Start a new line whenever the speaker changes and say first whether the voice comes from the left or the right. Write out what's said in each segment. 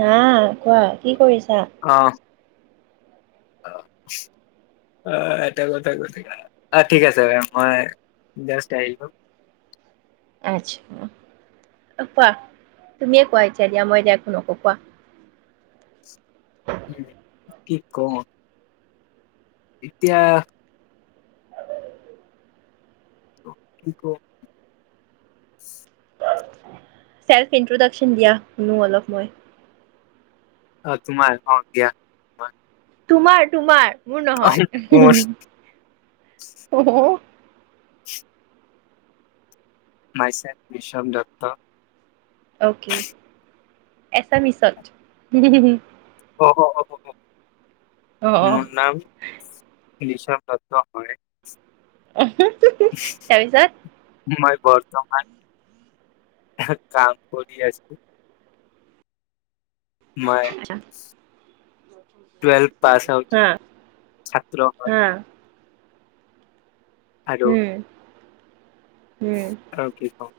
right: হা কোৱা কি কৰিছা?
left: অ' অ এটা কথা গতিকে অ ঠিক আছে মই জাষ্ট আহিলো।
right: আচছা কোৱা তুমিয়ে কোৱা এতিয়া দিয়া মই দিয়া একো নকওঁ কোৱা।
left: উম কি কম? এতিয়া কি কও?
right: চেল্ফ ইট্ৰডাকচন দিয়া শুনো অলপ মই।
left: অ, তোমাৰ অ, দিয়া।
right: তোমাৰ, তোমাৰ। মোৰ
left: অ',
right: নহয়
left: মোৰ
right: অহ।
left: [unintelligible] মাইচেল বিশ্বৱ দত্ত।
right: অকে এছামিচত
left: অ, অ
right: অ, অ
left: বিশ্বৱ দত্ত হয়।
right: আহ তাৰ পিছত
left: মই বৰ্তমান কাম কৰি আছো। মাই। টুৱেলভ পাছ আউট
right: হা
left: ছাত্ৰ হয়।
right: হা
left: আৰু
right: উম। উম
left: আৰু কি কম।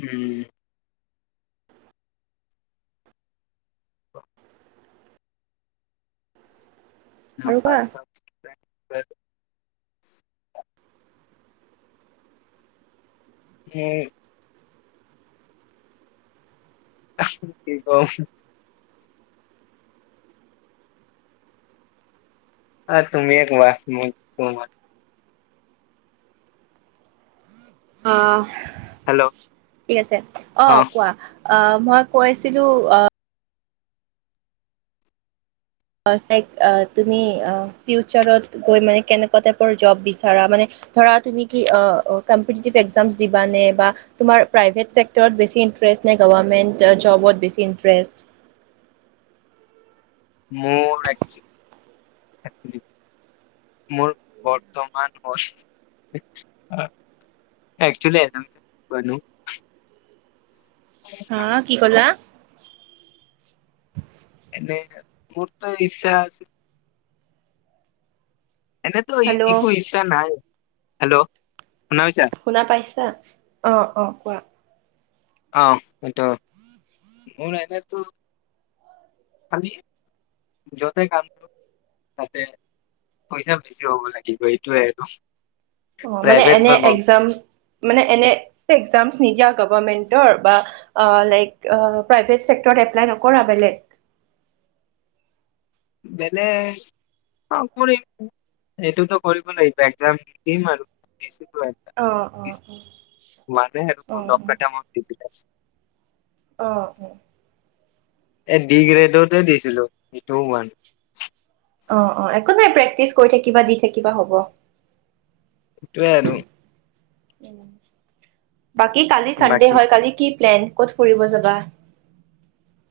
left: উম। অ
right: আৰু কোৱা।
left: পাইছোঁ। [inaudible] [unintelligible] কি কম। অ, তুমিয়ে কোৱা মই শুনো ময়
right: অহ
left: হেল্ল'
right: ঠিক আছে অ কোৱা। অ মই কৈছিলোঁ অহ হয় তাইক তুমি ফিউচাৰত গৈ মানে কেনেকুৱা টাইপৰ জব বিচাৰা মানে ধৰা তুমি কি কম্পিটিটিভ এক্সামছ দিবানে বা তোমাৰ প্ৰাইভেট চেক্টৰত বেছি ইণ্টাৰেষ্ট নে গভমেণ্ট জবত বেছি ইণ্টাৰেষ্ট।
left: মোৰ একচলি মোৰ বৰ্তমান মই একচলি
right: হা কি ক'লা। [inaudible]
left: নে মোৰ ট ইচ্ছা আছে। এনেটো
right: হেল্ল'
left: একো ইচ্ছা নাই। হেল্ল'। শুনা পাইছা
right: শুনা পাইছা? অ, অ কোৱা।
left: অ সেইটো। মোৰ আইতাতো খালি য'তে কাম কৰ তাতে পইচা বেছি হব লাগিব এইটোৱে আৰু।
right: অ মানে
left: প্ৰাইভেট
right: এনে
left: বা
right: এক্সাম
left: গভমেণ্ট
right: মানে এনে এক্সাম। নিদিয়া গভৰ্মেণ্টৰ বা অ লাইক অ প্ৰাইভেট চেক্টৰত এপ্লাই নকৰা বেলেগ?
left: বেলেগ, অউ কৰিম। সেইটোতো কৰিব লাগিব এক্সাম দিম আৰু বে
right: অ অ
left: [unintelligible] মানে
right: অ অ
left: মোৰ লগকেইটামান দিছিলে।
right: অঁ, অঁ।
left: এ ডি গ্ৰেডতে দিছিলোঁ। সেইটোও হোৱা
right: অঁ, অঁ, এক একো নাই। প্ৰেক্টিচ কৰি থাকিবা, দি থাকিবা, হ'ব।
left: সেইটোৱে আৰু।
right: উম। বাকী কালি ছানডে'
left: বাকী
right: হয়। কালি কি প্লেন ক'ত ফুৰিব যাবা?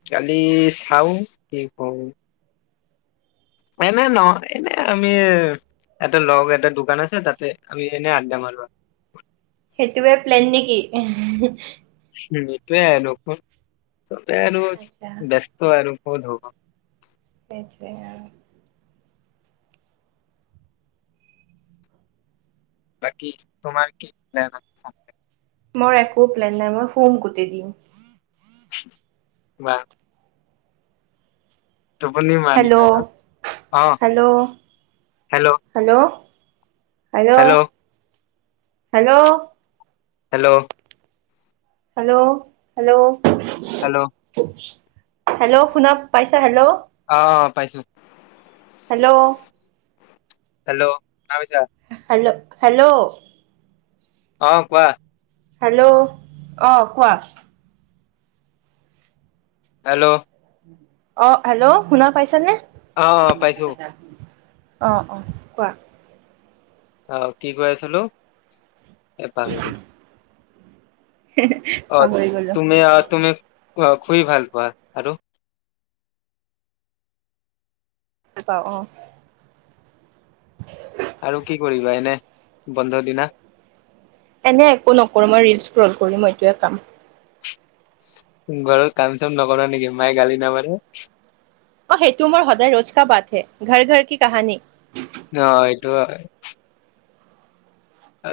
left: কালি চাওঁ, কি কৰো। এনে ন, এনে, আমি এটা লগ এটা দোকান আছে, তাতে আমি এনে আড্ডা মাৰো আৰু।
right: সেইটোৱে প্লেন নে কি?
left: সেইটোৱে [unintelligible] চবে আৰু
right: আচ্ছা
left: ব্যস্ত আৰু। ক'ত হ'ব?
right: সেইটোৱে আৰু
left: বাকী তোমাৰ কি প্লেন [unintelligible]
right: মোৰ একো প্লেন নাই মই শুম গোটেই দিন।
left: বা টোপনি মাৰিবা
right: হেল্ল'
left: ন? অঁ,
right: hello
left: hello?
right: Hello? Hello?
left: Hello?
right: Hello, hello?
left: Hello অ
right: হেল্ল', শুনা পাইছা? হেল্ল'?
left: পাইছোঁ।
right: হেল্ল'?
left: হেল্ল', শুনা পাইছা?
right: Hello, hello?
left: অঁ, কোৱা।
right: হেল্ল', অঁ, কোৱা।
left: হেল্ল'।
right: অঁ, হেল্ল', শুনা পাইছনে?
left: অ পাইছো
right: [unintelligible] অঁ, অঁ, কোৱা।
left: অঁ, কি কৈ আছিলো? এ পাহৰি গলো। অ',
right: পাহৰি গলো
left: তুমি অ', তুমি অঁ, শুই ভাল পোৱা। আৰু?
right: পাওঁ অ
left: আৰু কি কৰিবা এনে বন্ধৰ দিনা
right: এনে একো নকৰো মই ৰিল স্ক্ৰল কৰি মই এইটোৱে কাম
left: ঘৰৰ কাম চাম নকৰা নেকি মায়ে গালি নামাৰেে
right: অ সেইটো মোৰ সদায় ৰোজ ক বাত হে ঘৰ ঘৰ কি কাহানী
left: অ এইটো অ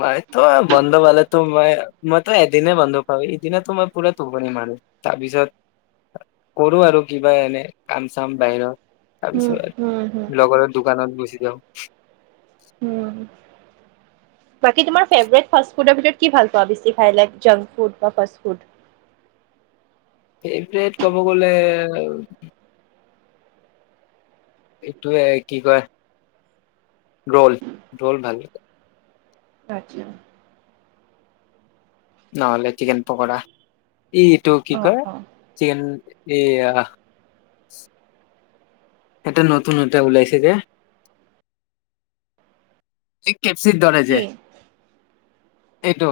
left: মই তো বন্ধ পালো মই মইতো এদিনা বন্ধ পাওঁ সেদিনা মই পুৰা টোপনি মাৰো তাৰপিছত কৰো আৰু কিবা এনে কাম চাম বাহিৰত
right: হুম হুম হুম
left: তাৰপিছত লগৰৰ দোকানত গুচি যাওঁ
right: হুম বাকী তোমাৰ ফেব্ৰৰেড ফাষ্ট ফুডৰ ভিতৰত কি ভাল পোৱা বেছি খাই লাইক জাংক ফুড বা ফ ফুড
left: ফেভৰেট ক'ব গলে এইটোৱে কি কয় ৰোল ৰোল ভাল লে
right: ৰাজিয়
left: নহলে চিকেন পকোৰা ই এইটো কি
right: অ
left: কয়
right: অ
left: চিকেন এয়া এটা নতুন এটা ওলাইছে যে কেপচিৰ ধৰে যে
right: কি
left: এইটো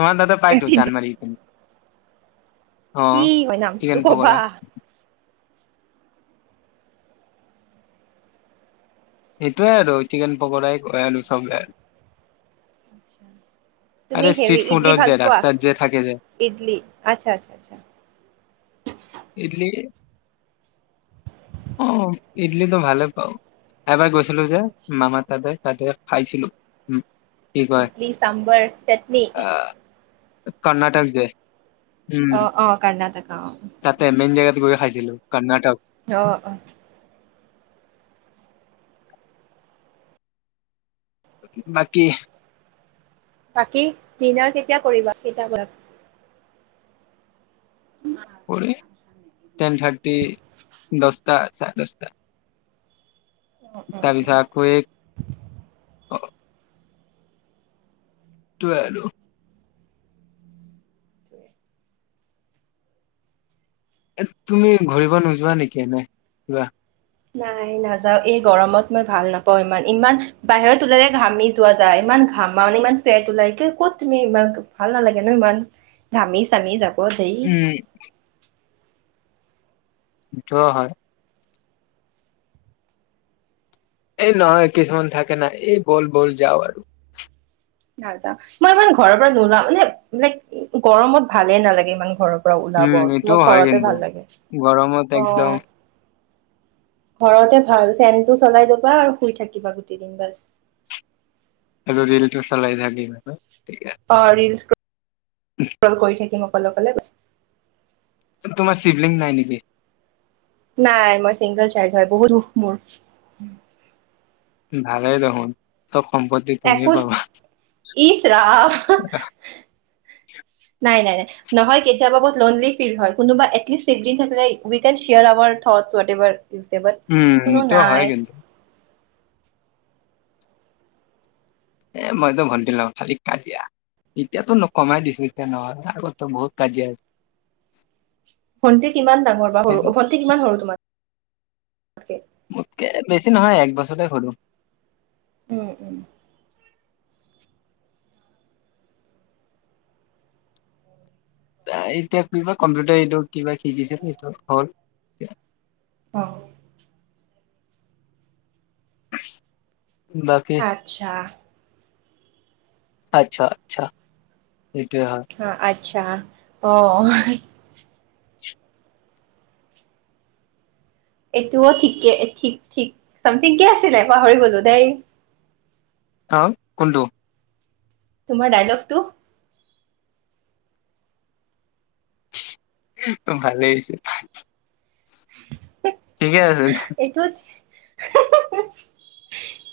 left: তোমাৰ দাদা পাই ত চান মাৰী
right: কি হয় নাম
left: চিকেন
right: তোক কবা
left: পকৰা সেইটোৱে আৰু চিকেন পকৰাই ক আৰু চবেই আৰু
right: তুমি হেৰি ইডলি
left: যে
right: ভাল পোৱা
left: ৰাস্তাত যে থাকে যে
right: ইডলি আচ্ছা আচ্ছা আ
left: ইডলি অ ইডলিটো ভালে পাও এবাৰ গৈ ছিলো যে
right: আচ্ছা
left: মামা তাদাই তাতেৰে খাইছিলো উম কি কয়
right: ইডলি চামভাৰ চাটনি
left: আহ কৰ্ণাটক যে উম
right: অ অ কৰ্ণাটক অ
left: তাতে মেইন জেগাত গৈ খাইছিলো কৰ্ণাটক
right: আহ অ
left: বাকী
right: বাকী দিনাৰ কেতিয়া কৰিবা কিতাপ উম
left: পৰে টেন থাৰ্টি দহটা চাৰে দহটা
right: অ অ অ
left: তাৰপিছত আকৌ এক ত এল [unintelligible]
right: উ
left: এ তুমি ঘূৰিব নোযোৱা নেকি এ নই কিবা
right: নাই নাযাও এই গৰমত মই ভাল নাপাও ইমান ইমান বাহিৰত ওলালে ঘামি যোৱা যায় ইমান ঘামাও ইমান চুৱেট ওলাই কি কত তুমি ইমান ভাল নালাগে ন ইমান ঘামি চামি যাব দেই
left: উম জোৱা হয় এই নহয় কিছুমান থাকে ন এই বল বল যাও আৰু
right: নাযাওঁ মই ইমান ঘৰৰ পৰা নোলাও মানে লাইক গৰমত ভালে নালাগে ইমান ঘৰৰ পৰা ওলাব
left: উম
right: মোৰ
left: এইটোও হয়
right: ঘৰতে
left: কিন্তু
right: ভাল লাগে
left: গৰমত
right: অ
left: একদম
right: ঘৰতে ভাল ফেনটো চলাই দবা আৰু শুই থাকিবা গোটেই দিন বাছ
left: এ এইতি [unintelligible] চলাই হ্লন
right: পাৰ কৰি থাকিম কল কলে
left: তোমাৰ শিবলিং নাই নেকি
right: নাই মই চিংগল চাইল্ড হয় বহুত সুখ মোৰ
left: ভালেই দেখোন চব সম্পত্তি তুমিয়ে
right: একোশ
left: পাবা।
right: ইচৰা নাই নাই নাই নহয় কেতিায়াবা লনলি ফিল হয় কোনোবা এটলিষ্টল থাক উইাৰাৰ থ এভাৰ ইউ চে বাট
left: উম
right: কোনো
left: এইটোও
right: নাই
left: হয় কিন্তু এ মইতো ভণ্টি ল খালি কাজিয়া এতিয়াতো কমাই দিছো এতিয়া নহয় আগতো বহুত কাজিয়া আছে
right: ভণ্টি কিমান ডাঙৰ বা সৰু ভণ্টি কিমান সৰু তোমাৰ অাকে [unintelligible]
left: মোতকে বেছি নহয় এক বছৰে সৰু
right: উম উম
left: এতিয়া কিবা কম্পিউটাৰ এইটো কিবা শিকিছে সেইটো হল
right: অ
left: আছ [unintelligible]
right: আত্ছা
left: আচ্ছা আচ্ছা সেইটোৱে হয়
right: হা আচ্ছা অ এইটোও ঠিকে ঠিক ঠিক চামথিং কে আছিলে পাহৰি গলো দেই
left: আহ কোনটো
right: তোমাৰ ডাইলগটো
left: ভালেই হৈছে ঠিকে আছে
right: এইটোত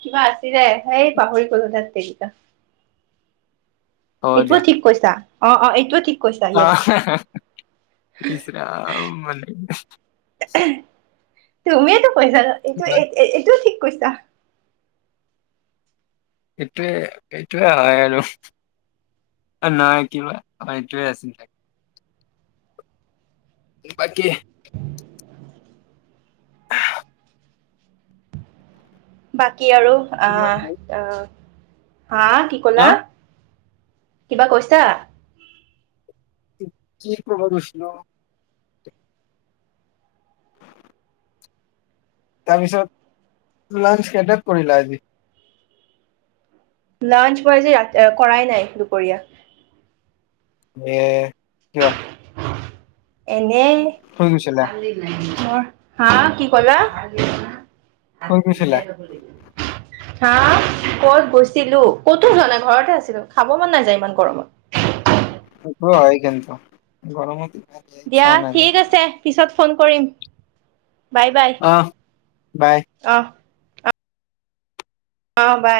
right: কিবা আছিলে সে পাহৰি গলো তাত তেৰিকা এইটোও ঠিক কৈছা অ অ এইটোয়ে ঠিক কৈছা য়েছ
left: আহ ইছ ৰাম মানে
right: তুমিয়েতু হয় জানা এইটো এ
left: বাট
right: এইটো ঠিক কৈছা
left: এইটোৱে-এইটোৱে হয় আৰু নাই কিবা অ এইটোৱে আছিলে। বাকী
right: বাট কি আৰু অ
left: কিমান
right: অহ-অহ হা কি
left: হা
right: ক'লা কিবা কৈছা?
left: কি কৰবা গৈছিলো? তাৰপিছত লাঞ্চ কেইটাত কৰিলা আজি।
right: লাঞ্চ মই আজি কৰাই নাই দুপৰীয়া।
left: এ কিয়?
right: এনেই
left: শুই গৈছিলা
right: মোৰ হা কি কলা। হা
left: শুই
right: কত
left: গৈছিলা
right: গৈছিলো ক'তো যোৱা নাই ঘৰতে আছিলো খাব মন নাযায় ইমান গৰমত।
left: অ' হয় কিন্ত গৰমতে
right: দিয়া ঠিক আছে পিছত। ফোন কৰিম। বাই-বাই
left: অ বাই
right: অ, অ' বাই।